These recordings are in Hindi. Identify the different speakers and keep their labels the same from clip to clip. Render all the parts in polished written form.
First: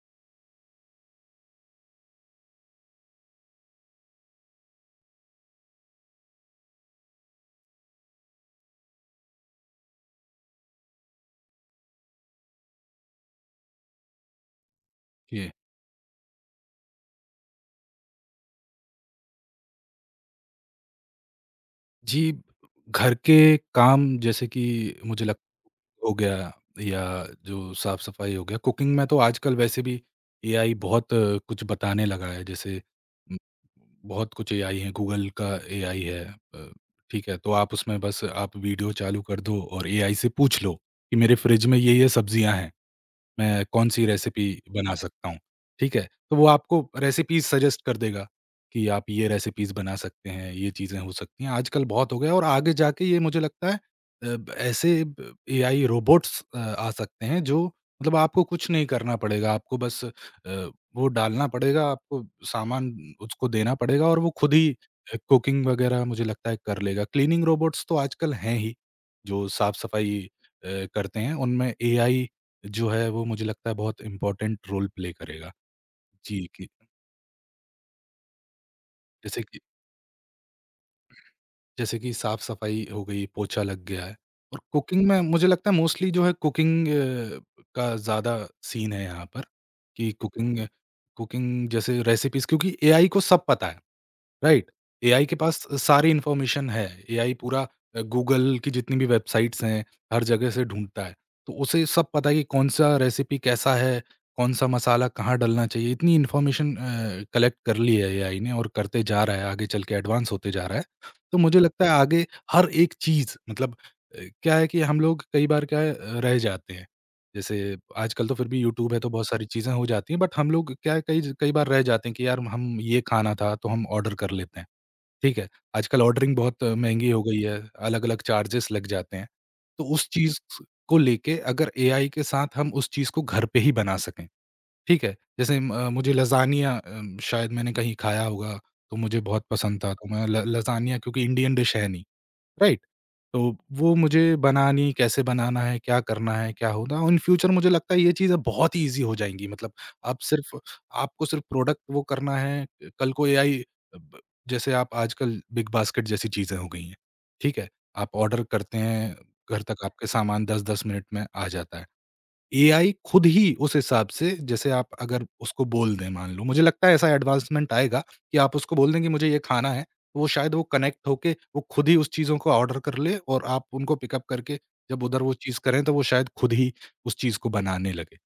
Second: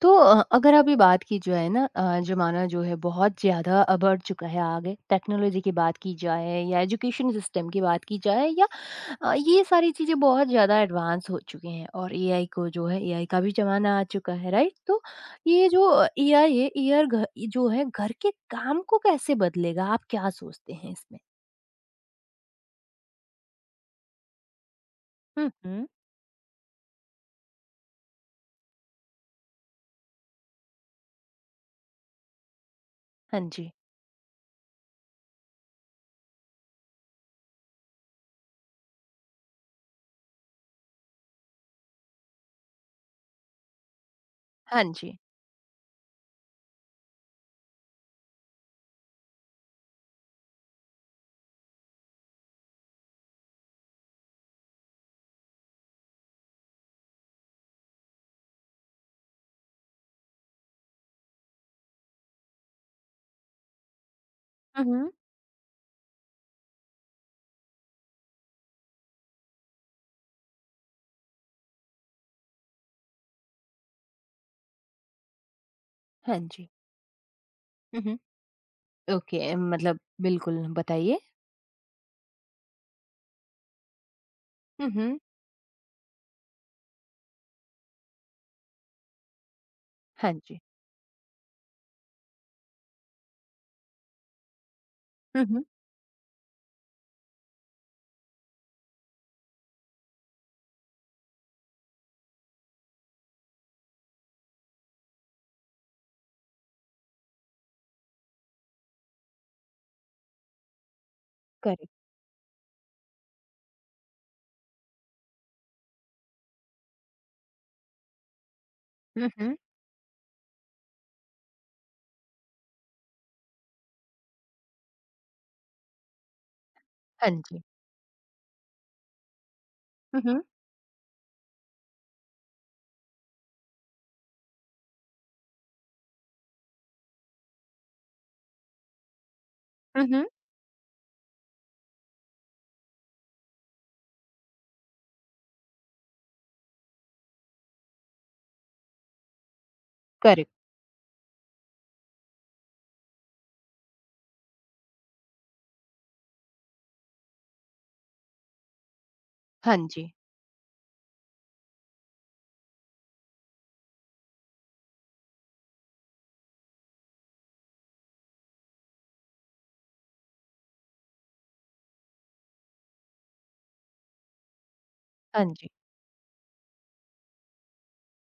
Speaker 1: तो अगर अभी बात की जाए ना, ज़माना जो है बहुत ज़्यादा बढ़ चुका है। आगे टेक्नोलॉजी की बात की जाए या एजुकेशन सिस्टम की बात की जाए या ये सारी चीज़ें बहुत ज़्यादा एडवांस हो चुकी हैं। और एआई को जो है, एआई का भी ज़माना आ चुका है, राइट? तो
Speaker 2: जी।
Speaker 1: ये जो एआई है, एआई घर जो है घर के काम को कैसे बदलेगा, आप क्या सोचते हैं इसमें?
Speaker 2: जी, घर के काम जैसे कि मुझे लग
Speaker 1: हम्म। हम्म।
Speaker 2: हो गया या जो साफ-सफाई हो गया, कुकिंग में तो आजकल वैसे भी एआई बहुत कुछ बताने लगा है, जैसे उम,
Speaker 1: हाँ जी।
Speaker 2: बहुत कुछ एआई है, गूगल का एआई है, ठीक है? तो आप उसमें बस आप वीडियो चालू कर दो और एआई से पूछ लो कि मेरे फ्रिज में ये-ये सब्जियाँ हैं। मैं कौन-सी रेसिपी
Speaker 1: हाँ
Speaker 2: बना
Speaker 1: जी।
Speaker 2: सकता हूँ, ठीक है? तो वो आपको रेसिपीज़ सजेस्ट कर देगा कि आप ये रेसिपीज़ बना सकते हैं, ये चीज़ें हो सकती हैं। आजकल बहुत हो गया है और आगे जाके ये मुझे लगता है अ, ब ऐसे ब एआई रोबोट्स आ सकते हैं जो मतलब आपको कुछ नहीं करना पड़ेगा, आपको बस वो डालना पड़ेगा, आपको सामान उसको देना पड़ेगा और वो खुद ही
Speaker 1: हम्म।
Speaker 2: कुकिंग वगैरह मुझे लगता है कर लेगा। क्लीनिंग रोबोट्स तो आजकल हैं ही, जो साफ-सफाई अ, करते हैं, उनमें एआई जो है वो मुझे लगता है बहुत इम्पोर्टेंट रोल प्ले करेगा।
Speaker 1: हाँ
Speaker 2: जी, कि
Speaker 1: जी। हम्म।
Speaker 2: जैसे
Speaker 1: ओके,
Speaker 2: कि
Speaker 1: मतलब बिल्कुल बताइए।
Speaker 2: जैसे कि साफ-सफाई हो गई, पोछा लग गया है और कुकिंग
Speaker 1: हम्म।
Speaker 2: में मुझे लगता है मोस्टली जो है कुकिंग, का ज़्यादा सीन है यहाँ पर कि
Speaker 1: हाँ जी।
Speaker 2: कुकिंग कुकिंग जैसे रेसिपीज़ क्योंकि एआई को सब पता है। राइट। एआई के पास
Speaker 1: हम्म।
Speaker 2: सारी इन्फॉर्मेशन है। एआई पूरा गूगल की जितनी भी वेबसाइट्स हैं, हर जगह से ढूँढता है। तो उसे सब पता है कि कौन-सा रेसिपी कैसा है, कौन-सा मसाला कहाँ डलना चाहिए। इतनी इन्फॉर्मेशन कलेक्ट कर ली है एआई ने और करते जा रहा है, आगे चल के एडवांस होते जा रहा है। तो मुझे लगता है
Speaker 1: करेक्ट।
Speaker 2: आगे हर एक चीज़ मतलब क्या है कि हम लोग कई बार क्या है रह जाते हैं। जैसे आजकल तो फिर भी यूट्यूब है तो बहुत
Speaker 1: हुँ,
Speaker 2: सारी
Speaker 1: हुँ।
Speaker 2: चीज़ें हो जाती हैं, बट हम लोग क्या है कई कई बार रह जाते हैं कि यार हम ये खाना था तो हम ऑर्डर कर लेते हैं, ठीक है? आजकल ऑर्डरिंग बहुत महँगी हो
Speaker 1: हाँ
Speaker 2: गई है,
Speaker 1: जी।
Speaker 2: अलग-अलग चार्जेस लग जाते हैं। तो उस
Speaker 1: हुँ,
Speaker 2: चीज़
Speaker 1: हुँ।
Speaker 2: को लेके अगर एआई के साथ हम उस चीज़ को घर पे ही बना सकें, ठीक है? जैसे म मुझे लज़ानिया शायद मैंने कहीं खाया होगा, तो मुझे बहुत पसंद था,
Speaker 1: हुँ,
Speaker 2: तो
Speaker 1: हुँ।
Speaker 2: मैं ल लज़ानिया क्योंकि इंडियन डिश है नहीं, राइट? तो वो मुझे बनानी कैसे बनाना है, क्या करना है, क्या होगा? इन फ्यूचर मुझे लगता है ये चीज़ें बहुत ही ईज़ी हो जाएँगी मतलब आप
Speaker 1: करेक्ट।
Speaker 2: सिर्फ़ आपको सिर्फ़ प्रोडक्ट वो करना है कल को एआई ब जैसे आप आजकल बिग बास्केट जैसी चीज़ें हो गई हैं, ठीक है? आप ऑर्डर करते हैं, घर
Speaker 1: हाँ
Speaker 2: तक आपके
Speaker 1: जी,
Speaker 2: सामान 10-10 मिनट में आ जाता है। एआई खुद ही उस हिसाब से जैसे आप अगर उसको बोल दें मान लो, मुझे लगता है ऐसा एडवांसमेंट आएगा कि आप उसको बोल दें कि मुझे ये खाना है, तो वो शायद वो कनेक्ट होके वो खुद ही उस चीज़ों को ऑर्डर कर ले और आप उनको पिकअप करके जब उधर वो
Speaker 1: हाँ
Speaker 2: चीज़
Speaker 1: जी।
Speaker 2: करें तो वो शायद खुद ही उस चीज़ को बनाने लगे।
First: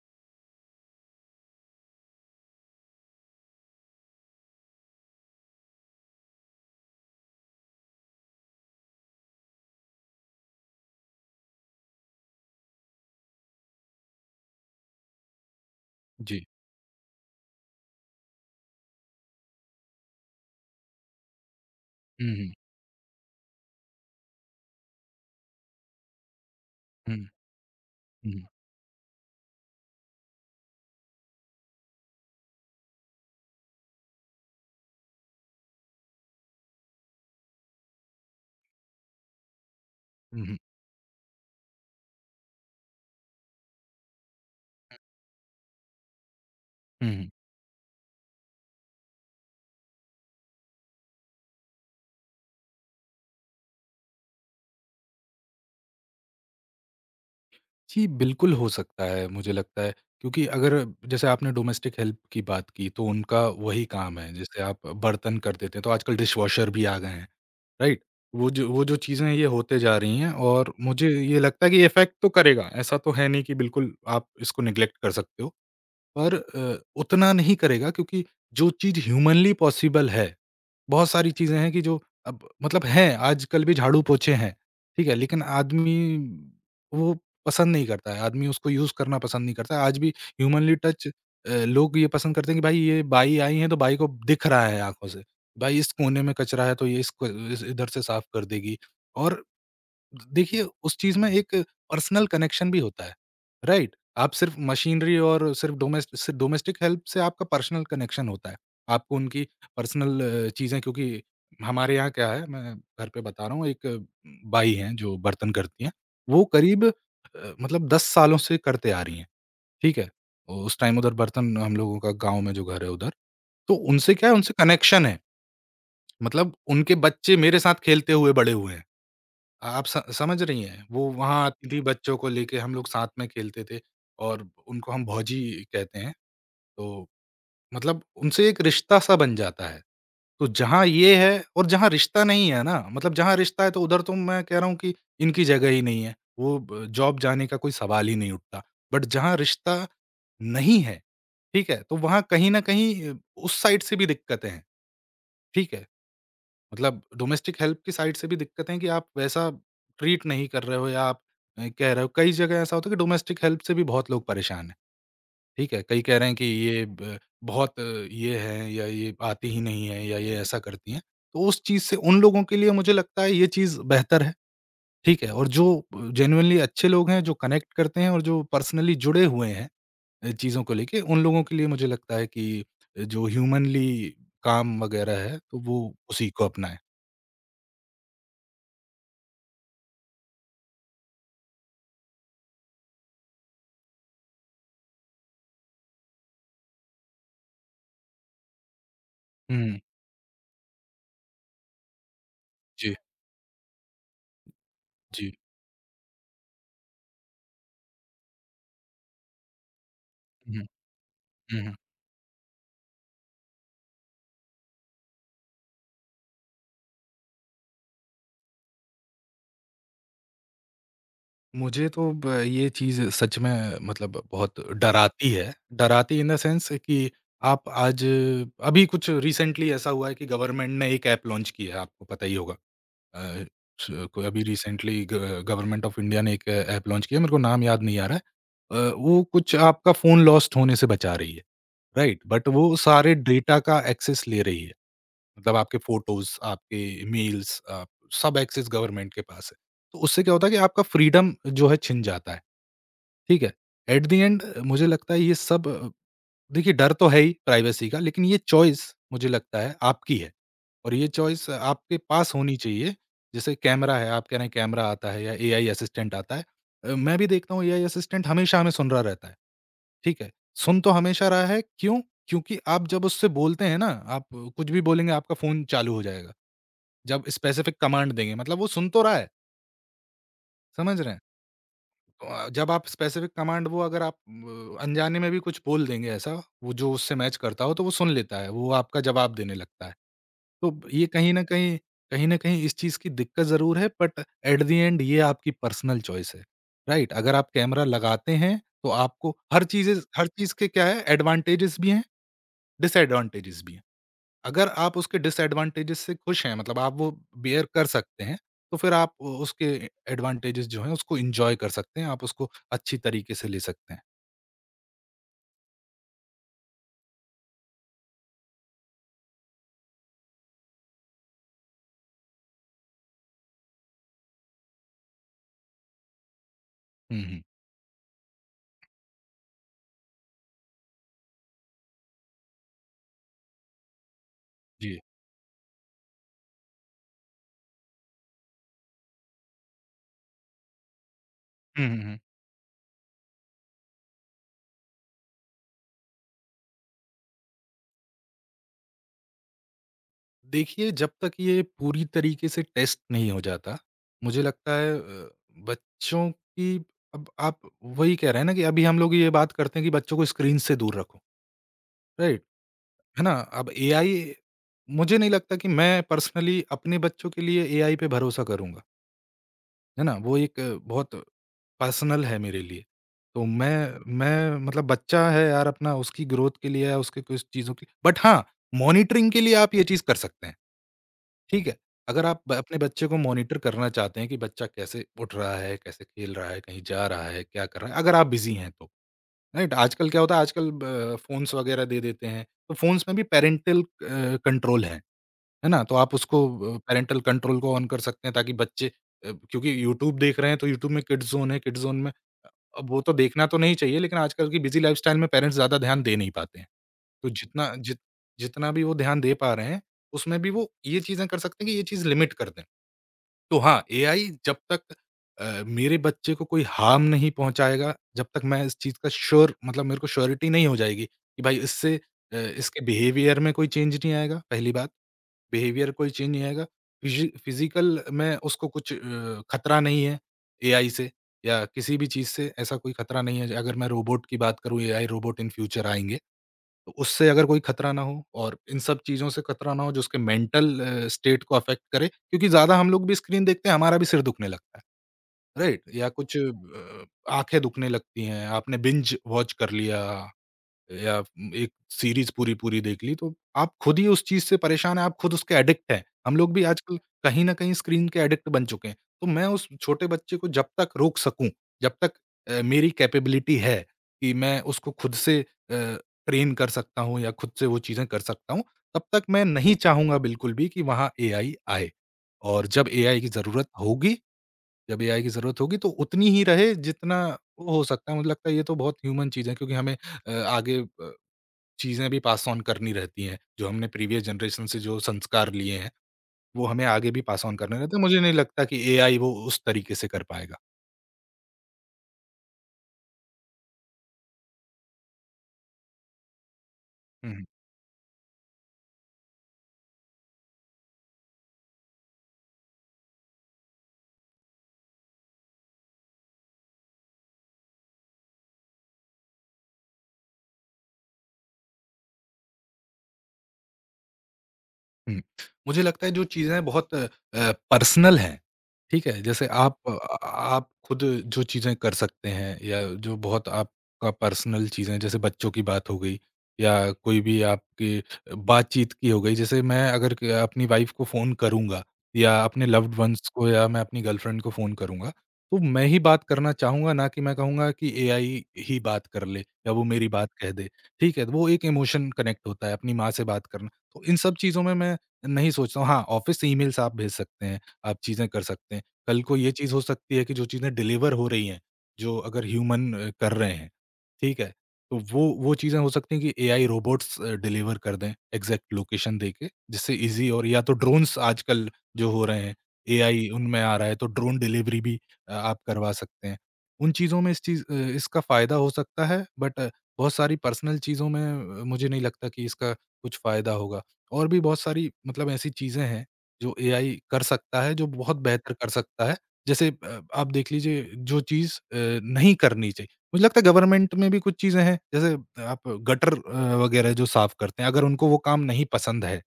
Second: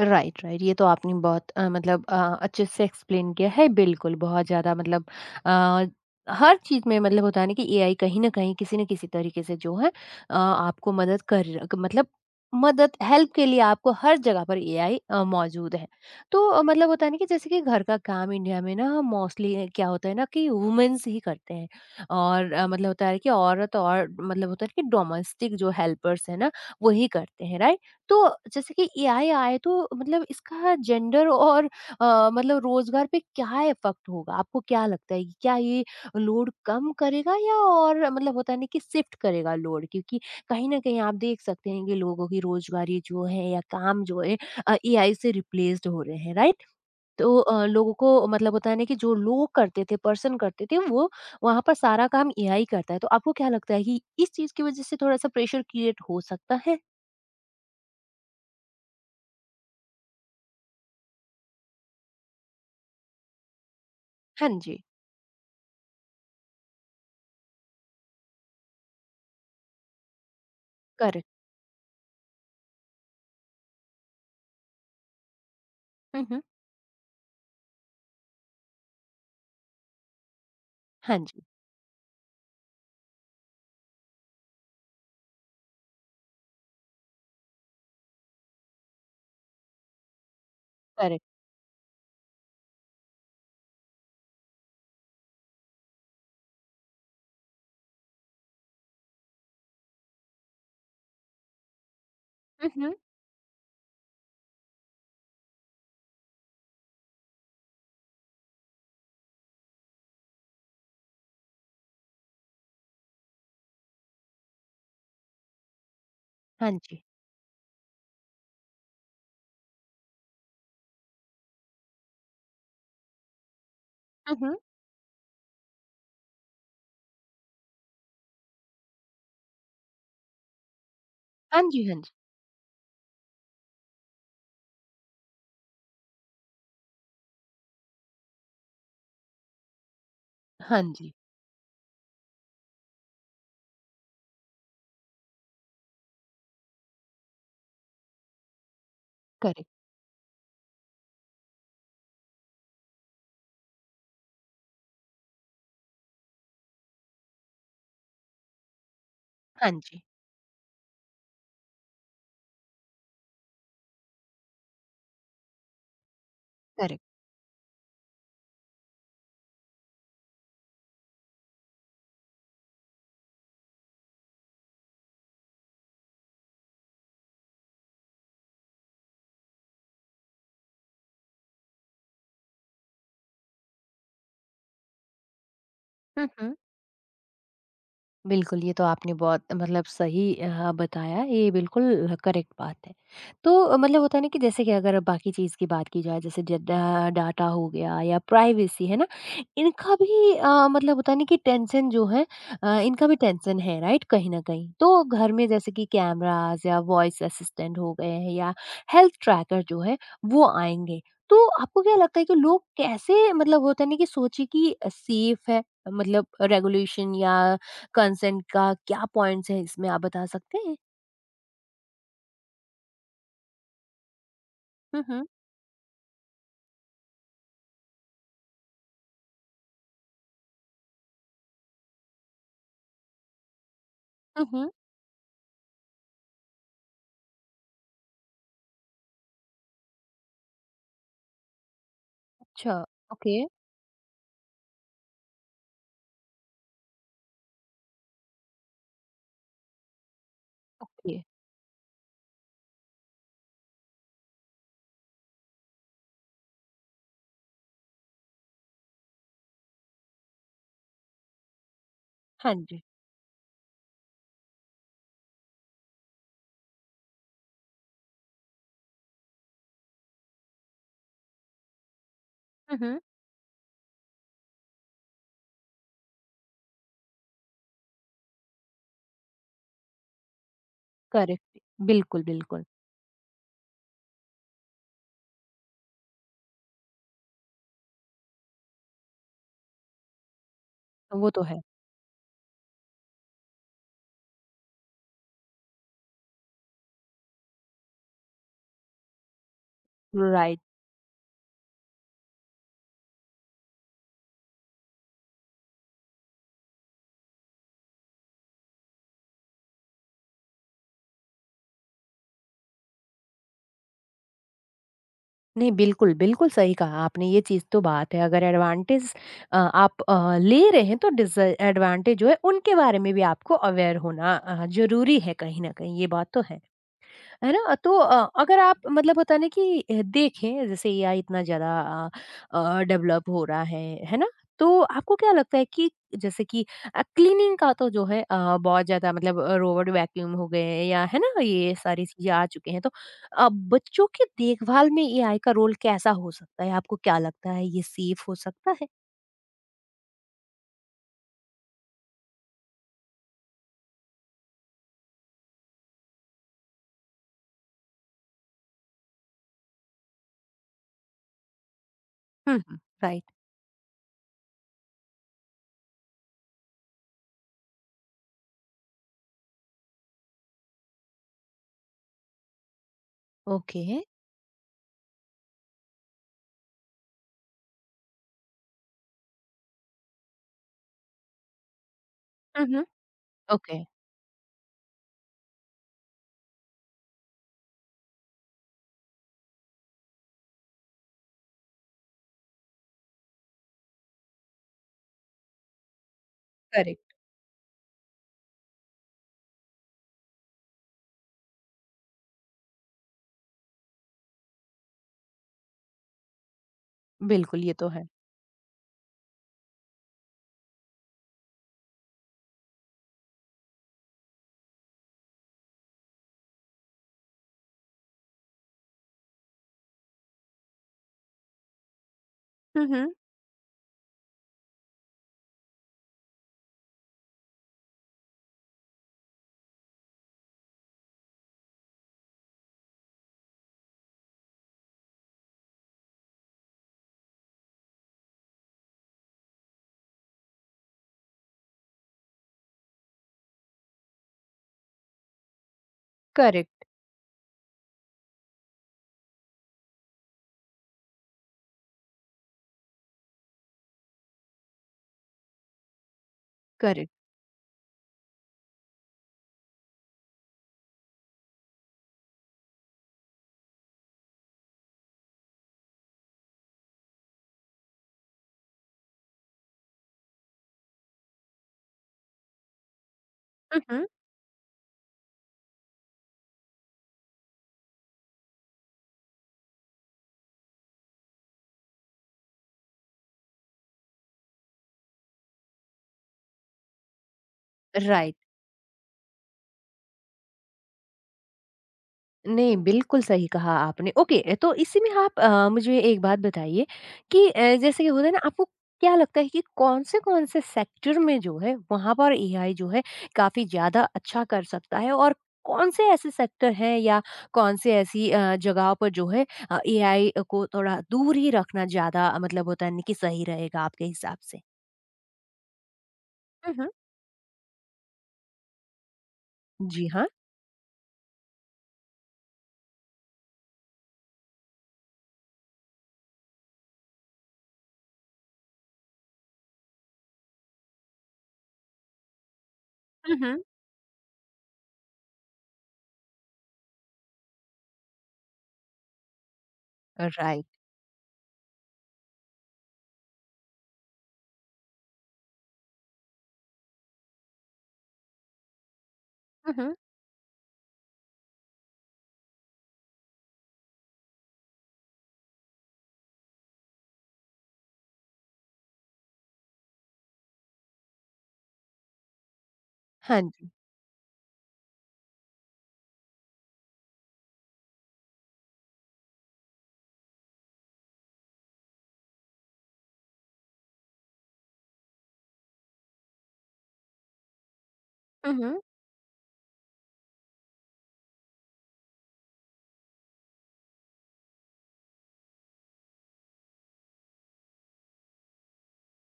Speaker 1: Right, right. ये तो आपने बहुत मतलब अच्छे से एक्सप्लेन किया है। बिल्कुल, बहुत ज़्यादा मतलब अ, हर चीज़ में मतलब होता है ना कि एआई कहीं न कहीं, किसी न किसी तरीके से जो है आपको मदद कर मतलब मदद, हेल्प के लिए आपको हर जगह पर एआई मौजूद है।
Speaker 2: जी।
Speaker 1: तो मतलब होता है ना कि जैसे कि घर का काम इंडिया में ना मोस्टली क्या होता है ना कि वुमेन्स ही करते हैं।
Speaker 2: हुँ, हुँ।
Speaker 1: और मतलब होता है कि औरत और मतलब होता है कि डोमेस्टिक जो हेल्पर्स हैं ना, वही
Speaker 2: हुँ,
Speaker 1: करते हैं, राइट? तो
Speaker 2: हुँ,
Speaker 1: जैसे कि एआई आए तो मतलब इसका जेंडर और मतलब रोजगार पे क्या इफेक्ट होगा? आपको क्या लगता है कि क्या ये लोड कम करेगा या और मतलब होता है ना कि शिफ्ट करेगा लोड? क्योंकि
Speaker 2: हुँ,
Speaker 1: कहीं न कहीं आप देख सकते हैं कि लोगों की रोजगारी जो है या काम जो है एआई से रिप्लेस्ड हो रहे हैं, राइट?
Speaker 2: हुँ, हुँ।
Speaker 1: तो लोगों को मतलब होता है ना कि जो लोग करते थे, पर्सन करते थे वो वहाँ पर सारा काम एआई करता है। तो आपको क्या लगता है कि इस चीज़ की वजह से थोड़ा-सा प्रेशर क्रिएट हो सकता है?
Speaker 2: जी, बिल्कुल हो सकता है, मुझे लगता है क्योंकि अगर जैसे आपने डोमेस्टिक हेल्प की बात की तो उनका वही काम है,
Speaker 1: हाँ
Speaker 2: जैसे
Speaker 1: जी,
Speaker 2: आप बर्तन कर देते हैं तो आजकल डिशवॉशर भी आ गए हैं। राइट? वो जो चीज़ें ये होते जा रही हैं और मुझे
Speaker 1: करेक्ट।
Speaker 2: ये लगता है कि इफ़ेक्ट तो करेगा। ऐसा तो है नहीं कि बिल्कुल आप इसको नेग्लेक्ट कर सकते हो।
Speaker 1: हुँ,
Speaker 2: पर
Speaker 1: हुँ।
Speaker 2: उतना नहीं करेगा क्योंकि जो चीज़ ह्यूमनली पॉसिबल है, बहुत
Speaker 1: हाँ
Speaker 2: सारी
Speaker 1: जी,
Speaker 2: चीज़ें हैं कि जो अब मतलब हैं, आजकल भी झाड़ू-पोछे हैं, ठीक है? लेकिन आदमी वो पसंद नहीं करता है, आदमी उसको यूज़ करना पसंद नहीं करता है। आज भी ह्यूमनली टच
Speaker 1: करेक्ट।
Speaker 2: लोग ये पसंद करते हैं कि भाई ये बाई आई हैं, तो बाई को दिख रहा है आँखों से। भाई इस कोने में कचरा है, तो ये इस इधर से साफ़ कर देगी और देखिए, उस चीज़ में एक पर्सनल कनेक्शन
Speaker 1: हुँ,
Speaker 2: भी
Speaker 1: हुँ।
Speaker 2: होता है, राइट? आप सिर्फ़ मशीनरी और सिर्फ़ डोमेस सिर्फ़ डोमेस्टिक हेल्प से आपका पर्सनल कनेक्शन होता है। आपको उनकी पर्सनल चीज़ें क्योंकि हमारे यहाँ क्या है, मैं घर पे बता रहा हूँ, एक बाई हैं जो बर्तन करती हैं, वो
Speaker 1: हाँ
Speaker 2: करीब
Speaker 1: जी।
Speaker 2: मतलब 10 सालों से करते आ रही हैं, ठीक है? उस टाइम उधर बर्तन हम लोगों का गाँव में जो घर है उधर, तो उनसे क्या है,
Speaker 1: हुँ,
Speaker 2: उनसे
Speaker 1: हुँ।
Speaker 2: कनेक्शन है। मतलब उनके बच्चे मेरे साथ खेलते हुए बड़े हुए हैं। आप स समझ रही हैं? वो वहाँ
Speaker 1: हाँ
Speaker 2: आती थी
Speaker 1: जी, हाँ जी।
Speaker 2: बच्चों को लेके हम लोग साथ में खेलते थे और उनको हम भौजी कहते हैं। तो मतलब उनसे एक रिश्ता-सा बन जाता है। तो
Speaker 1: हाँ
Speaker 2: जहाँ
Speaker 1: जी,
Speaker 2: ये है और जहाँ रिश्ता नहीं है ना, मतलब जहाँ रिश्ता है तो उधर तो मैं कह रहा हूँ कि इनकी जगह ही नहीं है। वो ब जॉब जाने का कोई सवाल ही नहीं उठता। बट जहाँ
Speaker 1: करेक्ट।
Speaker 2: रिश्ता नहीं है, ठीक है? तो वहाँ कहीं न कहीं उस साइड से भी दिक्कतें हैं। ठीक है? मतलब डोमेस्टिक हेल्प की साइड से भी दिक्कत है कि आप वैसा
Speaker 1: हाँ जी,
Speaker 2: ट्रीट नहीं कर रहे हो या आप कह रहे हो कई जगह ऐसा होता है कि डोमेस्टिक हेल्प से भी बहुत लोग परेशान हैं, ठीक है? कई कह रहे हैं कि ये
Speaker 1: करेक्ट।
Speaker 2: ब बहुत ये हैं या ये आती ही नहीं है या ये ऐसा करती हैं। तो उस चीज़ से उन लोगों के लिए मुझे लगता है ये चीज़ बेहतर है, ठीक है? और जो जेनुइनली अच्छे लोग हैं, जो कनेक्ट करते हैं और जो पर्सनली जुड़े हुए हैं चीज़ों को लेके, उन लोगों के लिए मुझे लगता है कि जो ह्यूमनली काम वगैरह है, तो वो
Speaker 1: हुँ,
Speaker 2: उसी को
Speaker 1: हुँ।
Speaker 2: अपनाएँ।
Speaker 1: बिल्कुल, ये तो आपने बहुत मतलब सही बताया, ये बिल्कुल करेक्ट बात है। तो मतलब होता है ना कि जैसे कि अगर बाकी चीज़ की बात की जाए, जैसे ड डा डाटा हो गया या प्राइवेसी, है ना?
Speaker 2: हुँ,
Speaker 1: इनका भी मतलब होता है ना कि टेंशन जो है
Speaker 2: जी।
Speaker 1: इनका भी टेंशन है, राइट? कहीं न कहीं। तो
Speaker 2: जी।
Speaker 1: घर में जैसे कि कैमराज़ या वॉइस असिस्टेंट हो गए हैं या हेल्थ ट्रैकर जो है, वो
Speaker 2: हुँ,
Speaker 1: आएँगे। तो
Speaker 2: हुँ, हुँ।
Speaker 1: आपको क्या लगता है कि लोग कैसे मतलब होता है ना कि सोचे कि सेफ है, मतलब रेगुलेशन या कंसेंट का क्या पॉइंट्स है इसमें आप बता सकते हैं?
Speaker 2: मुझे तो ब ये चीज़ सच में मतलब बहुत
Speaker 1: हुँ, हुँ।
Speaker 2: डराती है। डराती इन द सेंस कि आप आज अभी कुछ रिसेंटली ऐसा हुआ है कि गवर्नमेंट ने एक ऐप लॉन्च की है, आपको पता ही होगा। अ, स कोई अभी
Speaker 1: हुँ, हुँ।
Speaker 2: रिसेंटली ग गवर्नमेंट ऑफ इंडिया ने एक ऐप लॉन्च किया है, मेरे को नाम याद नहीं आ रहा है। वो कुछ आपका फ़ोन लॉस्ट होने से बचा रही है, राइट? बट वो
Speaker 1: अच्छा,
Speaker 2: सारे
Speaker 1: ओके,
Speaker 2: डेटा का एक्सेस ले रही है। मतलब आपके फ़ोटोज़, आपके मेल्स सब एक्सेस गवर्नमेंट के पास है। तो उससे क्या होता है कि आपका
Speaker 1: ओके।
Speaker 2: फ्रीडम जो है छिन जाता है, ठीक है? एट द एंड मुझे लगता है ये सब देखिए डर तो है ही प्राइवेसी का लेकिन ये चॉइस मुझे लगता है आपकी है और ये चॉइस आपके पास
Speaker 1: हाँ
Speaker 2: होनी
Speaker 1: जी।
Speaker 2: चाहिए। जैसे कैमरा है, आप कह रहे हैं कैमरा आता है या एआई असिस्टेंट आता है। मैं भी देखता हूँ एआई असिस्टेंट हमेशा हमें सुन रहा रहता है, ठीक है? सुन तो हमेशा रहा है, क्यों? क्योंकि
Speaker 1: हुँ,
Speaker 2: आप
Speaker 1: हुँ।
Speaker 2: जब उससे बोलते हैं ना, आप कुछ भी बोलेंगे आपका फ़ोन चालू हो जाएगा। जब स्पेसिफिक कमांड देंगे, मतलब वो सुन तो रहा है, समझ रहे हैं?
Speaker 1: करेक्ट। बिल्कुल,
Speaker 2: तो,
Speaker 1: बिल्कुल।
Speaker 2: जब आप स्पेसिफिक कमांड वो अगर आप अनजाने में भी कुछ बोल देंगे ऐसा, वो जो उससे मैच करता हो तो वो सुन लेता है, वो आपका जवाब देने लगता है। तो ये
Speaker 1: वो
Speaker 2: कहीं
Speaker 1: तो
Speaker 2: न
Speaker 1: है।
Speaker 2: कहीं इस चीज़ की दिक्कत ज़रूर है बट एट द एंड ये आपकी पर्सनल चॉइस है, राइट? अगर आप कैमरा लगाते हैं, तो आपको हर चीज़
Speaker 1: राइट।
Speaker 2: के क्या है एडवांटेजेस भी हैं, डिसएडवांटेजेस भी हैं। अगर आप उसके डिसएडवांटेजेस से खुश हैं, मतलब आप वो बियर कर सकते हैं, तो फिर आप उ उसके एडवांटेजेस जो हैं, उसको एन्जॉय कर सकते हैं, आप उसको अच्छी तरीके से ले सकते हैं।
Speaker 1: नहीं, बिल्कुल, बिल्कुल सही कहा आपने, ये चीज़ तो बात है। अगर एडवांटेज आप ले रहे हैं तो डिसएडवांटेज जो है उनके बारे में भी आपको अवेयर होना ज़रूरी है कहीं न कहीं, ये बात तो है।
Speaker 2: हुँ, हुँ।
Speaker 1: है ना? तो अगर आप मतलब होता है ना कि देखें जैसे एआई इतना ज़्यादा डेवलप हो रहा है ना? तो
Speaker 2: जी।
Speaker 1: आपको क्या लगता है कि जैसे कि क्लीनिंग का तो जो है बहुत ज़्यादा मतलब रोबोट वैक्यूम हो गए या, है ना? ये
Speaker 2: हुँ, हुँ,
Speaker 1: सारी
Speaker 2: हुँ।
Speaker 1: चीज़ें आ चुके हैं तो बच्चों की देखभाल में एआई का रोल कैसा हो सकता है? आपको क्या लगता है ये सेफ हो सकता है?
Speaker 2: देखिए, जब तक ये पूरी तरीके से टेस्ट नहीं हो जाता, मुझे लगता है बच्चों की अब आप वही कह रहे हैं ना कि अभी हम लोग ये बात करते हैं कि बच्चों को स्क्रीन से दूर रखो, राइट?
Speaker 1: हुँ, हुँ।
Speaker 2: है
Speaker 1: राइट,
Speaker 2: ना? अब एआई मुझे नहीं लगता कि मैं पर्सनली अपने बच्चों के लिए एआई पे भरोसा करूँगा। है ना? वो एक बहुत पर्सनल है मेरे लिए। तो
Speaker 1: ओके।
Speaker 2: मैं मतलब बच्चा है यार अपना उसकी ग्रोथ के लिए या उसके कुछ चीज़ों के लिए। बट हाँ, मॉनिटरिंग के लिए आप ये चीज़ कर सकते हैं, ठीक है? अगर आप ब
Speaker 1: हुँ,
Speaker 2: अपने
Speaker 1: हुँ।
Speaker 2: बच्चे को मॉनिटर
Speaker 1: ओके।
Speaker 2: करना चाहते हैं कि बच्चा कैसे उठ रहा है, कैसे खेल रहा है, कहीं जा रहा है, क्या कर रहा है, अगर आप बिज़ी हैं तो, राइट? आजकल क्या होता है आजकल ब फ़ोन्स वगैरह दे देते हैं, तो फ़ोन्स में भी पैरेंटल कंट्रोल है। है ना? तो आप उसको
Speaker 1: करेक्ट,
Speaker 2: पैरेंटल कंट्रोल को ऑन कर सकते हैं ताकि बच्चे क्योंकि यूट्यूब देख रहे हैं तो यूट्यूब में किड्स ज़ोन है, किड्स ज़ोन में अब वो तो देखना तो नहीं चाहिए लेकिन आजकल की बिज़ी लाइफ़स्टाइल में पेरेंट्स ज़्यादा ध्यान दे नहीं पाते हैं। तो
Speaker 1: बिल्कुल ये तो है।
Speaker 2: जितना भी वो ध्यान दे पा रहे हैं, उसमें भी वो ये चीज़ें कर सकते हैं कि ये चीज़ लिमिट कर दें। तो हाँ, एआई जब तक मेरे बच्चे को कोई हार्म नहीं पहुँचाएगा, जब तक मैं इस चीज़ का श्योर मतलब मेरे को श्योरिटी नहीं हो जाएगी कि भाई इससे इसके
Speaker 1: हुँ, हुँ।
Speaker 2: बिहेवियर में कोई चेंज नहीं आएगा, पहली बात। बिहेवियर कोई चेंज नहीं आएगा। फिज़िकल में उसको कुछ खतरा नहीं है एआई से या किसी भी चीज़ से ऐसा कोई खतरा नहीं है। अगर मैं रोबोट की बात करूँ एआई रोबोट इन फ्यूचर आएँगे, तो उससे अगर कोई खतरा ना हो और इन सब चीज़ों से खतरा ना हो जो उसके मेंटल स्टेट को अफ़ेक्ट करे क्योंकि ज़्यादा हम लोग भी स्क्रीन देखते हैं, हमारा भी सिर दुखने लगता है, राइट? या कुछ
Speaker 1: करेक्ट,
Speaker 2: आँखें दुखने लगती हैं, आपने बिंज वॉच कर लिया या एक सीरीज़ पूरी-पूरी देख ली, तो आप खुद ही उस चीज़ से परेशान हैं, आप खुद उसके एडिक्ट हैं। हम लोग भी आजकल
Speaker 1: करेक्ट,
Speaker 2: कहीं न कहीं स्क्रीन के एडिक्ट बन चुके हैं। तो मैं उस छोटे बच्चे को जब तक रोक सकूँ, जब तक मेरी कैपेबिलिटी है कि मैं उसको खुद से ट्रेन कर सकता हूँ या खुद से वो चीज़ें कर सकता हूँ, तब तक मैं नहीं चाहूँगा बिल्कुल भी कि वहाँ एआई आए। और
Speaker 1: हुँ, हुँ।
Speaker 2: जब एआई की ज़रूरत होगी, तो उतनी ही रहे जितना वो हो सकता है। मुझे लगता है ये तो बहुत ह्यूमन चीज़ है क्योंकि हमें आगे चीज़ें भी पास ऑन करनी रहती हैं, जो हमने प्रीवियस जनरेशन से जो संस्कार लिए हैं, वो हमें आगे भी पास ऑन करने रहते हैं। मुझे नहीं
Speaker 1: राइट।
Speaker 2: लगता कि एआई वो उस तरीके से कर पाएगा।
Speaker 1: नहीं, बिल्कुल सही कहा आपने। ओके, तो इसी में आप मुझे एक बात बताइए
Speaker 2: हुँ।
Speaker 1: कि जैसे कि होता है ना, आपको क्या लगता है कि कौन-से-कौन से कौन से सेक्टर में जो है वहाँ पर एआई जो है काफ़ी ज़्यादा अच्छा कर सकता है, और कौन से ऐसे सेक्टर हैं या कौन से ऐसी जगहों पर जो है एआई को थोड़ा दूर ही रखना ज़्यादा मतलब होता है ना कि सही रहेगा आपके हिसाब से?
Speaker 2: हुँ। मुझे लगता है जो चीज़ें
Speaker 1: हुँ,
Speaker 2: बहुत पर्सनल हैं, ठीक है? जैसे आप
Speaker 1: जी हाँ।
Speaker 2: आप खुद जो चीज़ें कर सकते हैं या जो बहुत आपका पर्सनल चीज़ें जैसे बच्चों की बात हो गई या कोई भी आपकी बातचीत की हो गई। जैसे मैं अगर क अपनी वाइफ़ को फ़ोन करूँगा या अपने लव्ड वन्स को
Speaker 1: हुँ।
Speaker 2: या मैं अपनी गर्लफ्रेंड को फ़ोन करूँगा, तो मैं ही बात करना चाहूँगा ना कि मैं कहूँगा कि एआई ही बात कर ले या वो मेरी बात
Speaker 1: हुँ,
Speaker 2: कह
Speaker 1: राइट।
Speaker 2: दे, ठीक है? तो वो एक इमोशन कनेक्ट होता है अपनी माँ से बात करना। तो इन सब चीज़ों में मैं नहीं सोचता हूँ, हाँ, ऑफ़िस से ईमेल्स आप भेज सकते हैं, आप चीज़ें कर सकते हैं। कल को ये चीज़
Speaker 1: हुँ।
Speaker 2: हो
Speaker 1: हुँ, हुँ।
Speaker 2: सकती है कि जो चीज़ें डिलीवर हो रही हैं, जो अगर ह्यूमन कर रहे हैं, ठीक है? तो वो चीज़ें हो सकती हैं कि एआई रोबोट्स डिलीवर कर दें, एग्ज़ैक्ट लोकेशन देके, जिससे ईज़ी और या तो ड्रोन्स आजकल जो हो रहे हैं, एआई
Speaker 1: हाँ
Speaker 2: उनमें
Speaker 1: जी।
Speaker 2: आ रहा है, तो ड्रोन डिलीवरी भी आप करवा सकते हैं। उन चीज़ों में इस इसका फ़ायदा हो सकता है, बट बहुत सारी पर्सनल चीज़ों में मुझे नहीं लगता कि इसका कुछ फ़ायदा होगा। और भी बहुत सारी मतलब ऐसी चीज़ें हैं, जो एआई कर सकता है, जो बहुत बेहतर
Speaker 1: हुँ,
Speaker 2: कर
Speaker 1: हुँ।
Speaker 2: सकता है। जैसे आप देख लीजिए जो चीज़ नहीं करनी चाहिए। मुझे लगता है गवर्नमेंट में भी कुछ चीज़ें हैं, जैसे आप गटर वगैरह जो साफ़ करते हैं, अगर उनको वो काम नहीं पसंद है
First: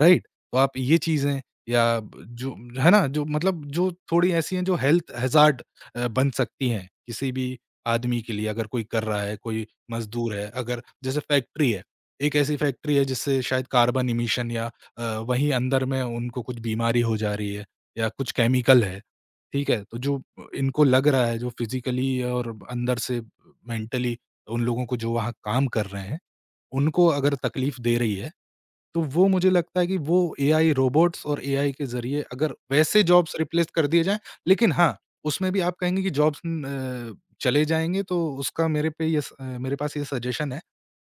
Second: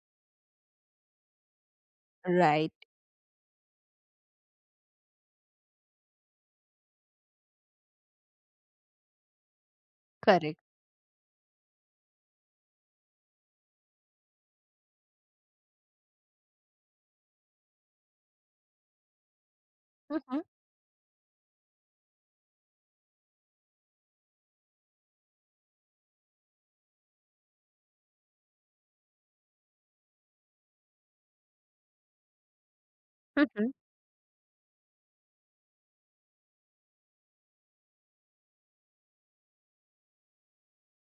Speaker 2: राइट? तो आप ये चीज़ें या ब जो
Speaker 1: राइट,
Speaker 2: है ना? जो मतलब जो थोड़ी ऐसी हैं जो हेल्थ हैज़ार्ड बन सकती हैं, किसी भी आदमी के लिए अगर कोई कर रहा है, कोई मज़दूर है,
Speaker 1: करेक्ट।
Speaker 2: अगर जैसे फैक्ट्री है, एक ऐसी फैक्ट्री है जिससे शायद कार्बन इमिशन या अ, वहीं अंदर में उनको कुछ बीमारी हो जा रही है या कुछ केमिकल है, ठीक है? तो
Speaker 1: हुँ,
Speaker 2: जो
Speaker 1: हुँ।
Speaker 2: इनको लग रहा है, जो फिज़िकली और अंदर से मेंटली उन लोगों को जो वहाँ काम कर रहे हैं, उनको अगर तकलीफ़ दे रही है तो वो मुझे लगता है कि वो एआई रोबोट्स और एआई के ज़रिए अगर वैसे जॉब्स
Speaker 1: हुँ,
Speaker 2: रिप्लेस
Speaker 1: हुँ।
Speaker 2: कर दिए जाएँ, लेकिन हाँ, उसमें भी आप कहेंगे कि जॉब्स न अ, चले जाएँगे तो उसका मेरे पे मेरे पास ये सजेशन है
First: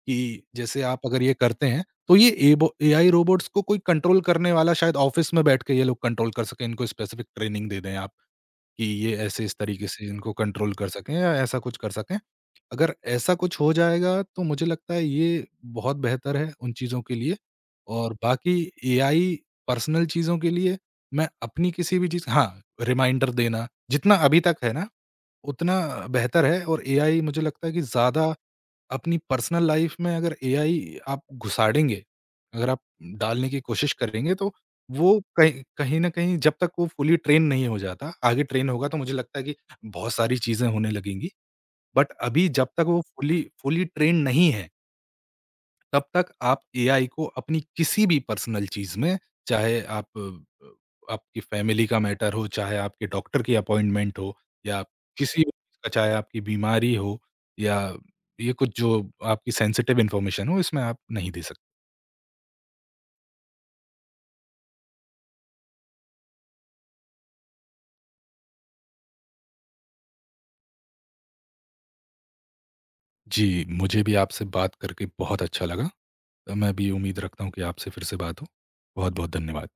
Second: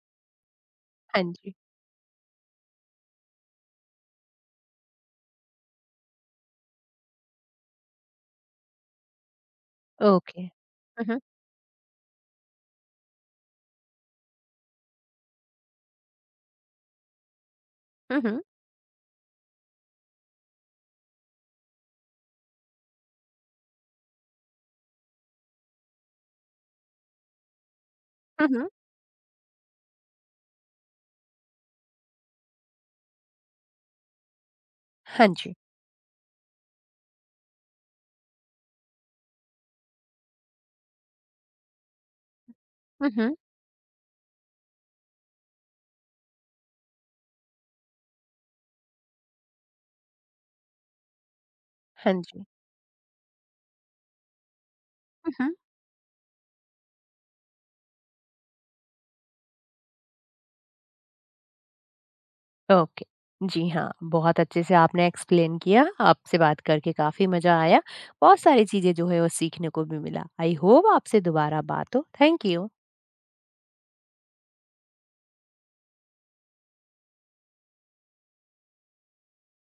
Speaker 2: कि जैसे आप अगर
Speaker 1: हाँ
Speaker 2: ये
Speaker 1: जी।
Speaker 2: करते हैं, तो ये एबो एआई रोबोट्स को कोई कंट्रोल करने वाला शायद ऑफ़िस में बैठ के ये लोग कंट्रोल कर सकें, इनको स्पेसिफ़िक ट्रेनिंग दे दें आप कि ये ऐसे इस तरीके से इनको
Speaker 1: ओके।
Speaker 2: कंट्रोल कर
Speaker 1: हुँ,
Speaker 2: सकें
Speaker 1: हुँ।
Speaker 2: या ऐसा कुछ कर सकें। अगर ऐसा कुछ हो जाएगा तो मुझे लगता है ये बहुत बेहतर है उन चीज़ों के लिए और
Speaker 1: हुँ, हुँ।
Speaker 2: बाकी एआई पर्सनल चीज़ों के लिए मैं अपनी किसी भी चीज़ हाँ, रिमाइंडर देना जितना अभी तक है ना उतना बेहतर है और एआई मुझे लगता है कि ज़्यादा
Speaker 1: हुँ, हुँ।
Speaker 2: अपनी पर्सनल लाइफ़ में अगर एआई आप घुसाड़ेंगे, अगर आप डालने की कोशिश करेंगे तो वो
Speaker 1: हाँ जी।
Speaker 2: कहीं कहीं न कहीं जब तक वो फुली ट्रेन नहीं हो जाता, आगे ट्रेन होगा तो मुझे लगता है कि बहुत सारी चीज़ें होने लगेंगी। बट अभी जब तक वो
Speaker 1: हुँ, हुँ।
Speaker 2: फुली फुली ट्रेन्ड नहीं है, तब तक आप एआई को अपनी किसी भी पर्सनल चीज़ में, चाहे आप आपकी फैमिली का
Speaker 1: हाँ
Speaker 2: मैटर
Speaker 1: जी।
Speaker 2: हो, चाहे आपके डॉक्टर की अपॉइंटमेंट हो या
Speaker 1: हुँ,
Speaker 2: किसी भी
Speaker 1: हुँ।
Speaker 2: चीज़ का चाहे आपकी बीमारी हो या ये कुछ जो आपकी सेंसिटिव इन्फॉर्मेशन हो, इसमें आप नहीं दे सकते।
Speaker 1: ओके। जी हाँ, बहुत अच्छे से आपने एक्सप्लेन किया। आपसे बात करके काफ़ी मज़ा आया। बहुत सारी चीज़ें जो है वो सीखने को भी मिला। आई होप आपसे दोबारा बात हो। Thank you.
Speaker 2: जी, मुझे भी आपसे बात करके बहुत अच्छा लगा। मैं भी उम्मीद रखता हूँ कि आपसे फिर से बात हो। बहुत-बहुत धन्यवाद।